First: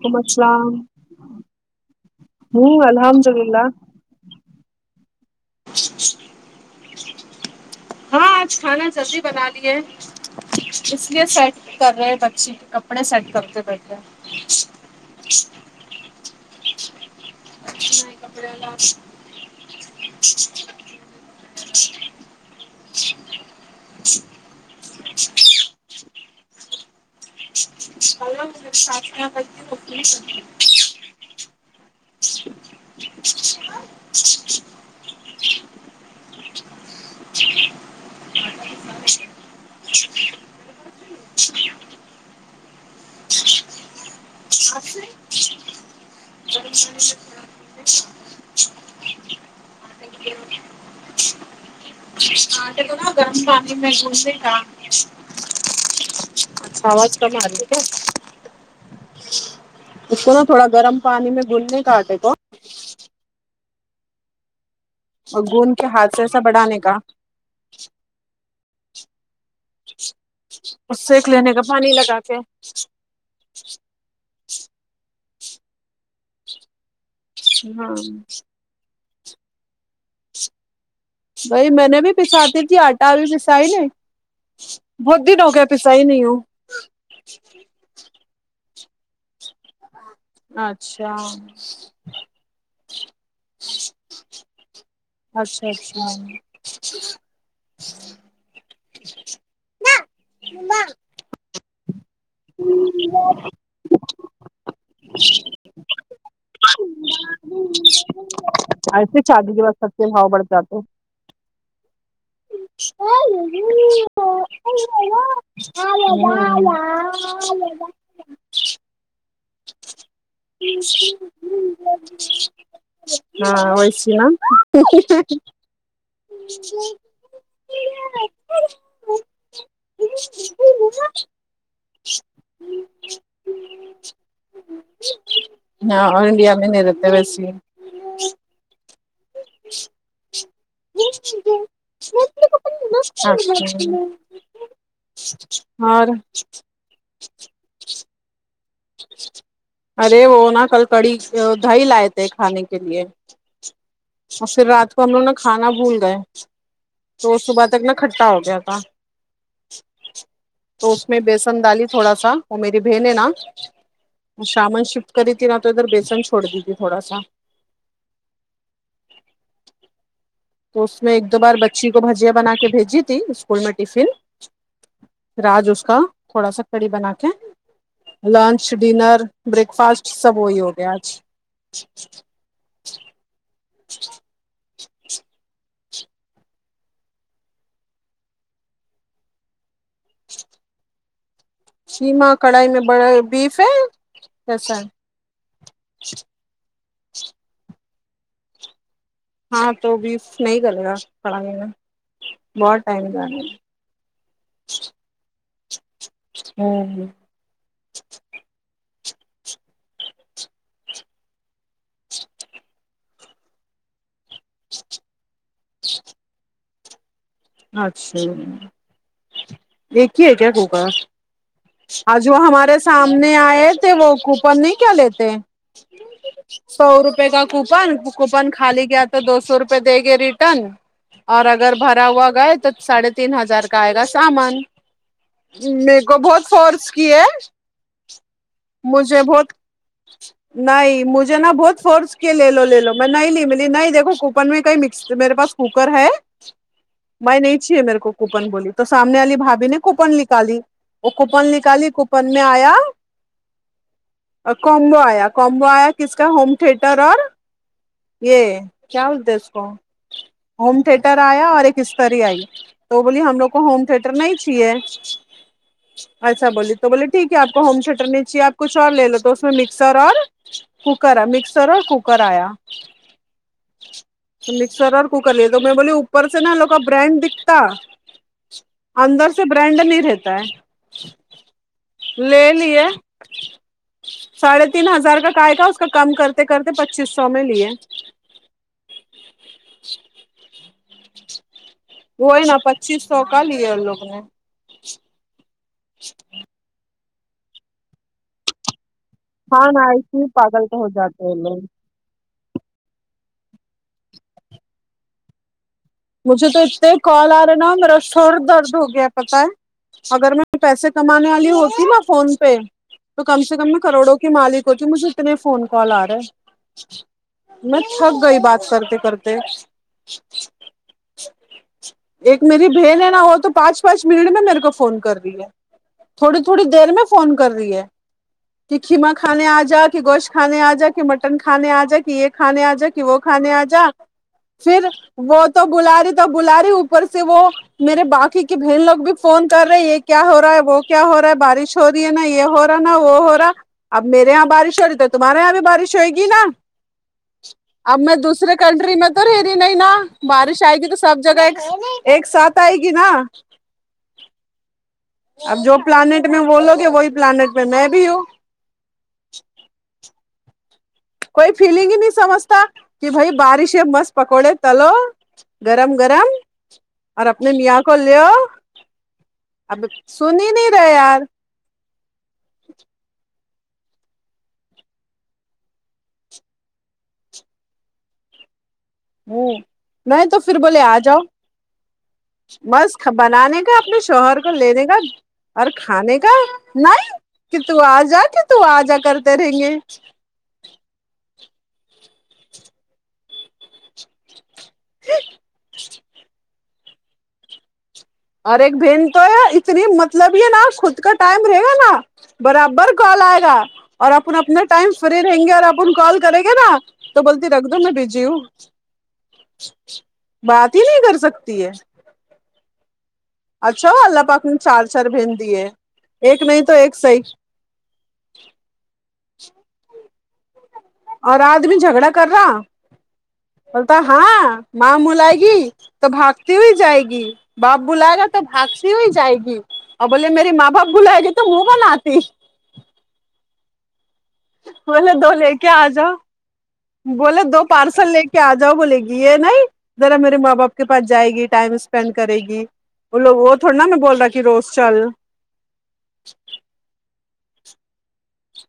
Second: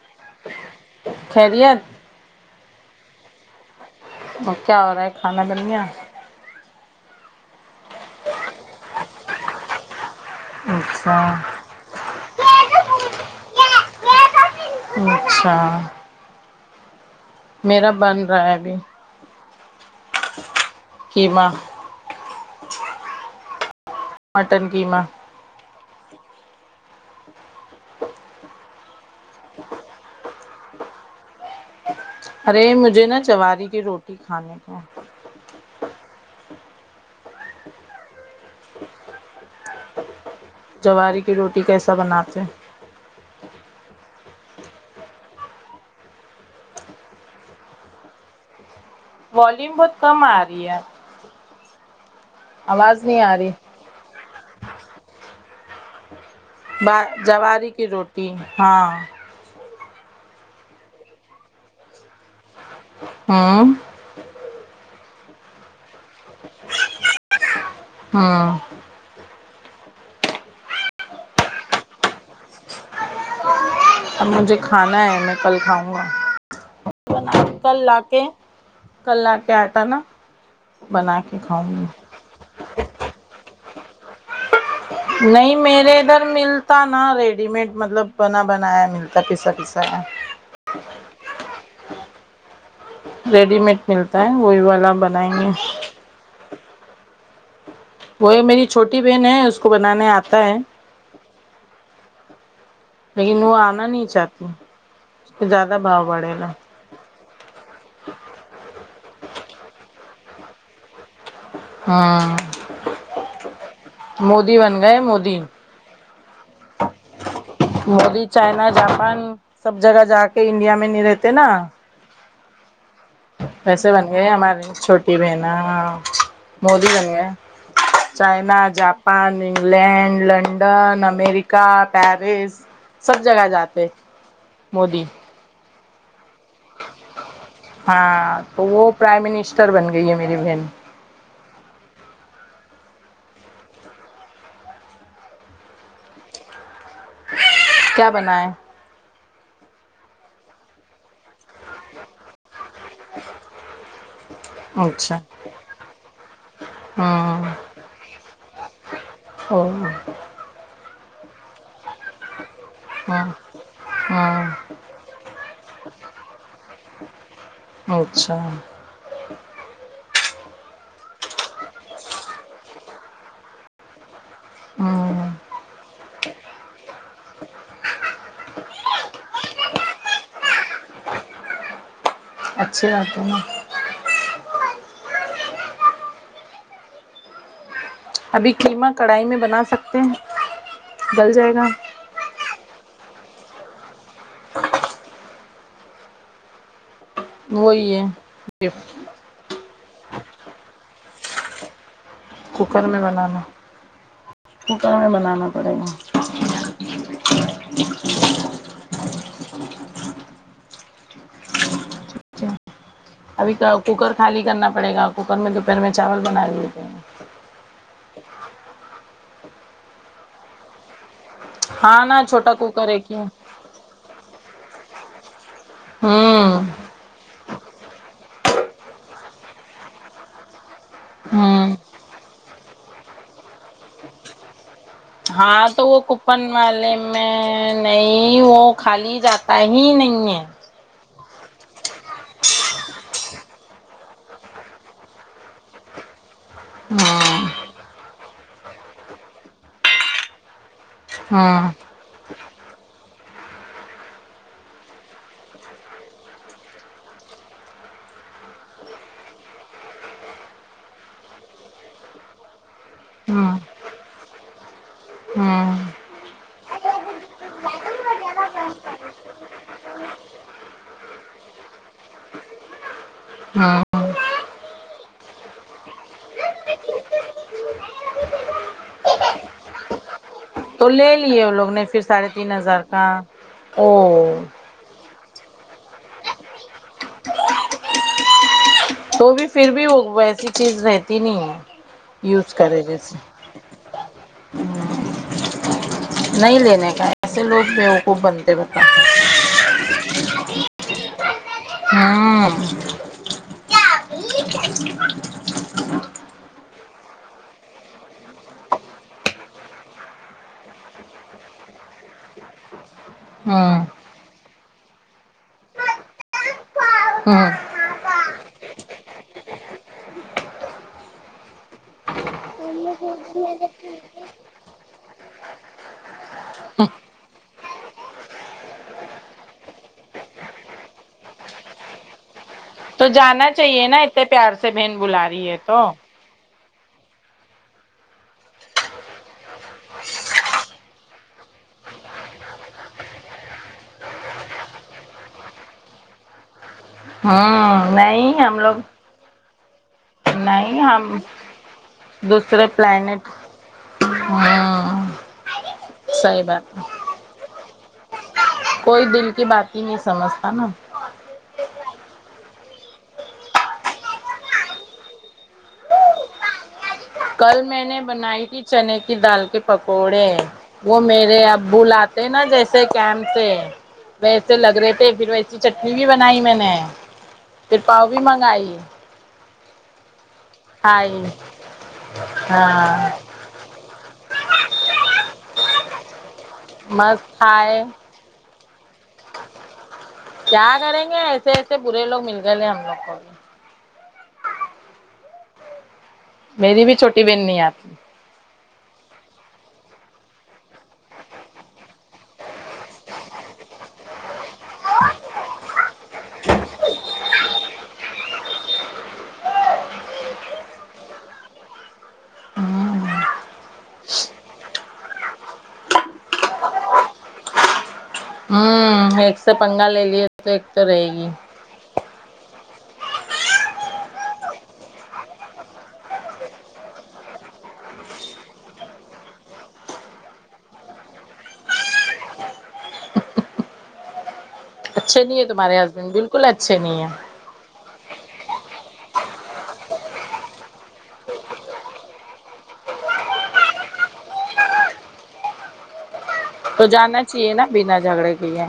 ولیکم السلام خیریت ہوں الحمد للہ وہ کیا ہو رہا ہے کھانا بن گیا ہاں آج کھانا جلدی بنا لیے اس اچھا لیے سیٹ کر رہے ہیں بکچی کے کپڑے سیٹ کرتے بیٹھے ہیں ہوں اچھا میرا بن رہا ہے ابھی اچ چچ قیماں اچ چچ مٹن قیمہ الو سات ہوک س [unintelligible] ارے مجھے نا جواری کی روٹی کھانے کو جواری کی روٹی کیسا بناتے ہیں س [unintelligible] ج س شک [unintelligible] والوم بہت کم آ رہی ہے آواز نہیں آ رہی میں پوسے کام اچھا با آواز کم آ رہی ہے جواری کیا؟ کی روٹی ہاں اس کو نا تھوڑا گرم پانی میں گلنے کاٹے کو ہوں گند کے ہاتھ سے ایسا بڑھانے کا ہاں اس سے لینے کا پانی لگا کے اب مجھے کھانا ہے میں کل کھاؤں گا کل ہاں آ کے کل لا کے آٹا نا بنا کے بی کھاؤں گی میں نے بھی پساتی تھی آٹا بھی پسائی نہیں بہت دن ہو نہیں گیا پسا میرے ہی نہیں ادھر ہوں ملتا نا ریڈی مڈ مطلب بنا بنایا ملتا پیسا پیسا کا اچھا ریڈی مڈ ملتا ہے وہی والا بن اچھا اچھا وہ یہ میری چھوٹی بہن ہے اس کو بنانے آتا ہے ہوں لیکن وہ آنا نہیں چاہتی اس کو زیادہ بھاؤ بڑھے لا ایسے شادی کے بعد سب سے بھاؤ بڑھ جاتے ہاں مودی بن گئے مودی [unintelligible] گی چائنا جاپان سب جگہ جا کے انڈیا میں نہیں رہتے نا [unintelligible] ویسے بن ویسی گئے نا ہماری چھوٹی بہن آ مودی بن گئے چائنا جاپان انگلینڈ لنڈن امیری کا پیرس سب جگہ جاتے مودی ہاں اورانڈیا میں نہیں رہتے ہے بس ہاں تو وہ پرائم منسٹر بن گئی ہے میری بہن [unintelligible] اور کیا بنایا ارے وہ نا کل کڑی دہی لائے تھے کھانے کے لیے اور پھر رات کو ہم اچھا لوگ نا کھانا بھول گئے تو ہاں صبح تک نہ کھٹا ہو گیا تھا اور تو اس میں بیسن ڈالی تھوڑا سا وہ میری بہن ہے ہاں نا ہاں شامن شفٹ کری تھی نہا تو ادھر بیسن چھوڑ دی تھی تھوڑا سا اچھا تو اس میں ایک دو بار بچی کو بھجیاں بنا کے بھیجی تھی اسکول میں ٹفن ہاں راج اس کا تھوڑا سا کڑی بنا کے لنچ ڈنر بریک فاسٹ سب وہی ہو گیا آج اچھے آ تے نا [inaudible] ابھی قیمہ کڑھائی میں بنا سکتے ہیں گل جائے گا شیما کڑھائی میں بڑا بیف ہے کیسا ہی وہی ہے گفٹ ہاں تو بیف نہیں گلے گا کڑھائ میں بہت کوکر میں ٹائم بنانا کوکر میں بنانا پڑے گا ہوں کیا ابھی کوکر خالی کرنا پڑے گا کوکر میں دوپہر میں چاول بنائے ہوئے تھے اچھا ایک ہی ہے کیا کوکر ہاں نا آج وہ چھوٹا ہمارے کوکر ایک ہی ہے۔ سامنے آئے تو وہ کوپن نہیں کیا لیتے ہوں سو روپے کا کوپن کوپن خالی گیا تو دو سو روپئے دے گے ریٹرن اور اگر ہوں بھرا ہوا گئے تو ساڑھے تین ہزار کا آئے گا سامان ہاں تو وہ میرے کو کوپن بہت فورس والے کیے میں نہیں وہ خالی مجھے بہت جاتا ہی نہیں ہے نہیں مجھے نا بہت فورس کے لے لو لے لو میں نہیں لی ملی نہیں دیکھو کوپن میں کہئی مکس میرے پاس کوکر ہے ہاں میں نہیں چھیے میرے کو کوپن بولی تو سامنے والی بھابھی نے کوپن نکالی وہ کوپن ہاں نکالی کوپن میں آیا کومبو آیا کومبو آیا کس کا ہوم تھیٹر اور یہ کیا بولتے اس کو ہوم تھیٹر آیا اور ایک استری آئی تو وہ بولیے ہم لوگ ہاں کو ہوم تھیٹر نہیں چاہے ہاں ایسا بولیے تو بولے ٹھیک ہے آپ کو ہوم تھیٹر نہیں چاہے آپ کچھ اور لے لو تو اس میں مکسر اور کوکر ہے مکسر اور کوکر آیا ہاں مکسر اور کوکر لے تو میں بولی اوپر سے نہ لوگ برانڈ دکھتا اندر سے برانڈ نہیں رہتا ہے تو لے لیے وہ لوگ نے پھر ساڑھے تین لے ہزار لیے کا او ساڑھے تین ہزار کا کاہے گا اس کا کم کرتے کرتے پچیس سو میں لیے تو بھی پھر بھی وہ ویسی چیز رہتی نہیں ہے وہی یوز نا کرے پچیس جیسے سو کا لیے ان لوگ نے نہیں لینے کا ایسے لوگ بوقوف بنتے بتاؤ ہاں نہ ایسے ہی پاگل تو ہو جاتے ہیں لوگ ہوں کیا [inaudible] مجھے تو اتنے کال آ رہا نا میرا سر درد ہو گیا پتا ہے اگر میں پیسے کمانے والی ہوتی نا فون پہ تو کم سے کم میں ہاں کروڑوں کی مالک ہو تی مجھے اتنے فون کال آ رہے ہاں میں تھک گئی بات کرتے کرتے ایک میری بہن ہے نا وہ تو پانچ پانچ منٹ میں میرے کو فون کر رہی ہے تھوڑی تھوڑی دیر میں فون کر رہی ہے کہ کھیمہ کھانے آ جا کہ گوشت کھانے آ جا کہ مٹن کھانے آ جا کہ ایک کھانے آ جا کہ تو وہ جانا کھانے آ جا چاہیے نا اتنے پیار سے پھر بہن بلا وہ رہی ہے تو بلا تو بلا رہے اوپر سے وہ میرے باقی کے بہن لوگ بھی فون کر رہے یہ کیا ہو رہا ہے وہ کیا ہو رہا ہے بارش ہو رہی ہے نا یہ ہورا ہے نا وہ ہو را اب میرے یہاں بارش ہو رہی ہے تو تمہارے یہاں بھی بارش ہوئیگی نا ہاں اب میں نہیں دوسرے ہم لوگ کنٹری میں تو رہ رہی نہیں نا بارش آئے نہیں گی تو ہم سب جگہ ایک ایک ساتھ دوسرے آئے گی نا پلانٹ ہاں اب جو پلانٹ میں صحیح وہ بات لوگ ہے وہی پلانٹ میں میں بھی ہوں کوئی دل کی بات ہی نہیں سمجھتا نا کوئی فیلنگ ہی نہیں سمجھتا کہ بھائی بارش ہے مست پکوڑے تلو گرم گرم اور اپنے کل میاں میں کو نے لیو بنائی تھی چنے کی دال کے اب پکوڑے سن ہی نہیں رہے وہ یار میرے ابو لا تھے نا جیسے کیمپ سے ویسے لگ رہے تھے پھر ویسی چٹنی بھی بنائی میں نے پھر پاؤ بھی منگائی ہوں نہیں تو پھر بولے آ جاؤ کھائی مست ہاں بنانے اپنے شوہر کو لینے کا اور کھانے کا نہیں مست کہ تو کھائے آ جا کہ تو آ جا کرتے رہیں گے کیا کریں گے ایسے ایسے برے لوگ مل گئے لے ہم لوگ کو [unintelligible] میری بھی چھوٹی بہن نہیں ہے اور ایک بہن تو ہے اتنی مطلبی نا خود کا ٹائم رہے گا نا برابر کال آئے گا اور اپن اپنا ٹائم فری رہیں گے اور اپن کال کریں گے نا تو بولتی رکھ دو میں بزی ہوں بات ہی نہیں کر سکتی ہے اچھا ہوا اللہ پاک نے چار چار بہن دیئے ایک نہیں تو ایک صحیح ہوں ایک سے پنگا لے لیے تو ایک تو رہے گی اور جھگڑا کررا بولتا ہاں ماں بولائیگی تو بھاگتی ہوئی جائے گی باپ بلائے گا تو بھاگتی ہوئی جائے گی اور بولے میری ماں باپ بلائے گی تو منہ بناتی بولے اچھے دو نہیں ہے لے کے تمہارے آ جاؤ ہسبینڈ بالکل اچھے نہیں ہے بولے دو پارسل لے کے آ جاؤ بولے گی یے نہیں ذرا میرے ماں باپ کے پاس جائے گی ٹائم اسپینڈ کرے گی وہ لوگ وہ تھوڑی نا میں بول رہا کہ روز چل تو جانا چاہیے نا بنا جھگڑے کیے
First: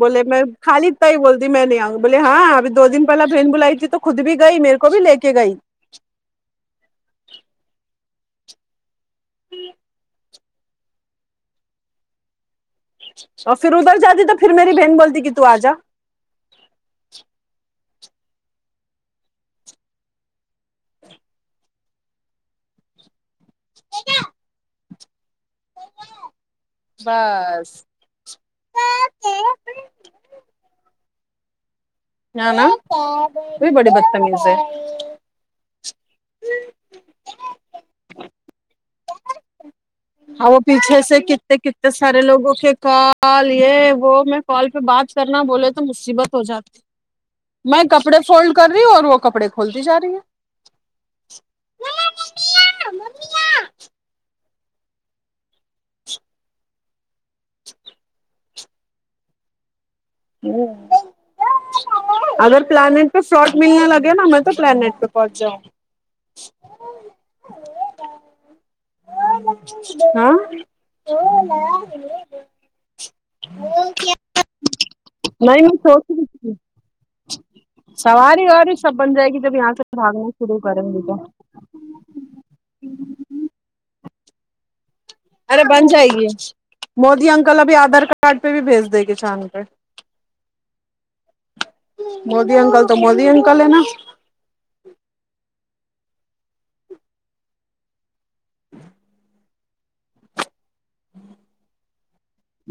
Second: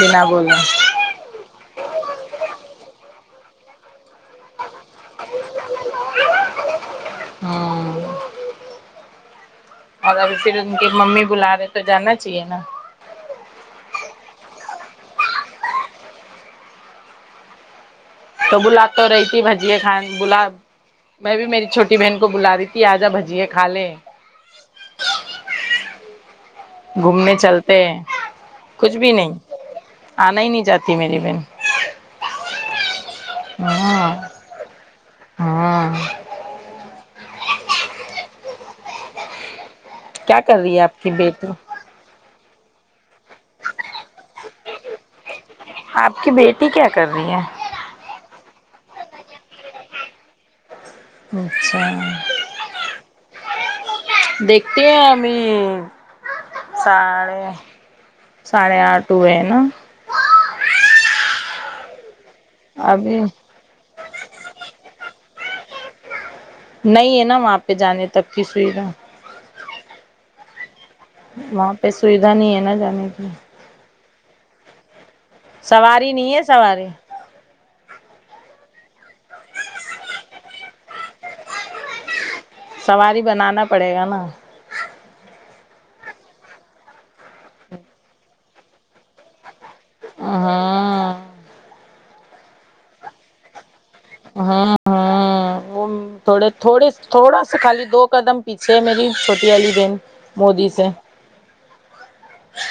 بولے بنا میں بولا خالی میں بول دی میں نہیں آؤںی بولے ہاں ابھی دو دن پہلے بہن بلائی تھی تو خود بھی گئی میرے کو بھی لے کے گئی ہاں اگر اسے دن ان کی ممی بلا رہے تو جانا چاہیے نا اور پھر ادھر جاتی تو پھر میری بہن بولتی کہ ت تو آ جا تو بلا تو رہی تھی بھجے خان بلا میں بھی میری چھٹی بہن کو بلا دی تھی آجا بھجییا کھا لیں گھومنے چلتے بس ہیں کچھ بھی نہیں آنا ہی نہیں جاتی میری بہن نا نا بھئی بڑے بد ہاں تمیز ہے ہاں کیا ہاں وہ کر رہی ہے پیچھے آپ کی سے بیٹی کتنے کتنے سارے لوگوں کے کال یہ وہ میں کال پہ بات کرنا بولے تو آپ کی مصیبت ہو بیٹی جاتی کیا کر رہی ہے میں کپڑے فولڈ کر رہی ہوں اور وہ کپڑے کھولتی جا رہی ہے اچھا دیکھتے ہیں ہم ہی ساڑے ساڑے آٹھ ہوئے نا جی ہے اگر پلانیٹ پہ ابھی پلاٹ ملنے لگے نا ہمیں تو پلانیٹ پہ پہنچ جاؤں نہیں ہے نا وہاں پہ جانے تک کی سویدھا ہاں وہاں پہ سویدھا نہیں ہے نا جانے کی نہیں میں سوچ سواری رہی نہیں ہے تھی سواری سواری واری سب بن جائے گی جب یہاں سے بھاگنا شروع کریں گی تو سواری بنانا پڑے گا نا ارے بن جائے گی مودی انکل ابھی آدھار کارڈ پہ بھی بھیج دے گی چاند پہ ہاں مودی انکل تو مودی انکل ہے نا ہاں ہاں وہ تھوڑے تھوڑے تھوڑا سا خالی دو قدم پیچھے ہے میری چھوٹی والی بہن مودی سے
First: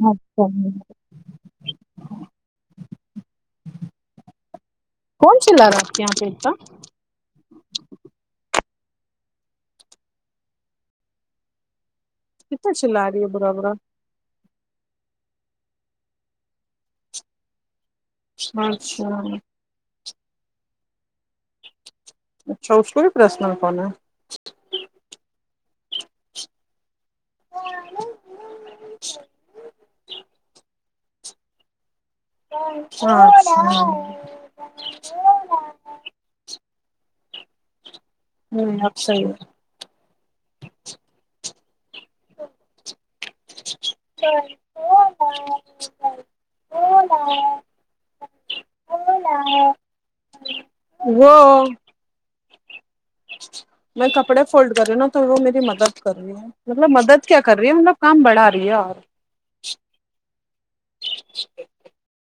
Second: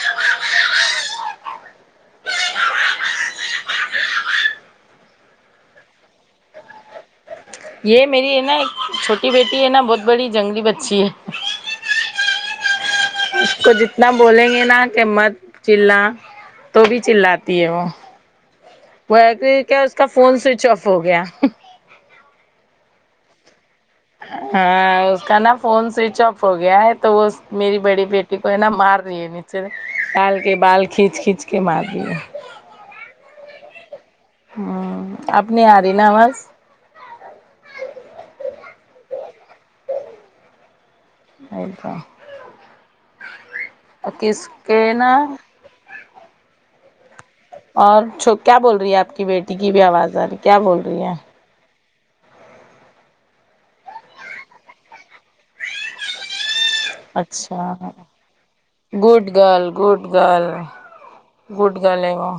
اچھا جی کون چلا رہا آپ کے یہاں پہ اتتا یہ میری ہے نا ایک چھوٹی بیٹی ہے نا بہت بڑی جنگلی بچی ہے کتنا چلا لاری برا برا نہ بولیں گے نا کہ مت چلا تو بھی چللاتی ہے وہ وہ ہے کہ کیا اس کا فون سوئچ آف ہو گیا اچھا اس کو بھی پرسنل فون ہے ہاں اس کا نا فون سوئچ آف ہو گیا ہے تو وہ میری بڑی بیٹی کو ہے نا مار رہی ہے نیچے سے ڈال کے بال کھینچ کھینچ کے کے مار رہی ہے ہ اچھا ہن اب نھ آرہی نا آواز نہیں اب صحیح ہے ا توا کسکینا ہ [unintelligible] اور چھو کیا بول رہی ہے آپ کی بیٹی کی بھی آواز آرہی کیا بول رہی ہے وہ میں کپڑے فولڈ کر رہی ہوں نا تو وہ میری مدد کر رہی ہے مطلب مدد کیا کر اچھا رہی ہے مطلب کام بڑھا رہی ہے اور good girl good girl good girl ہے وہ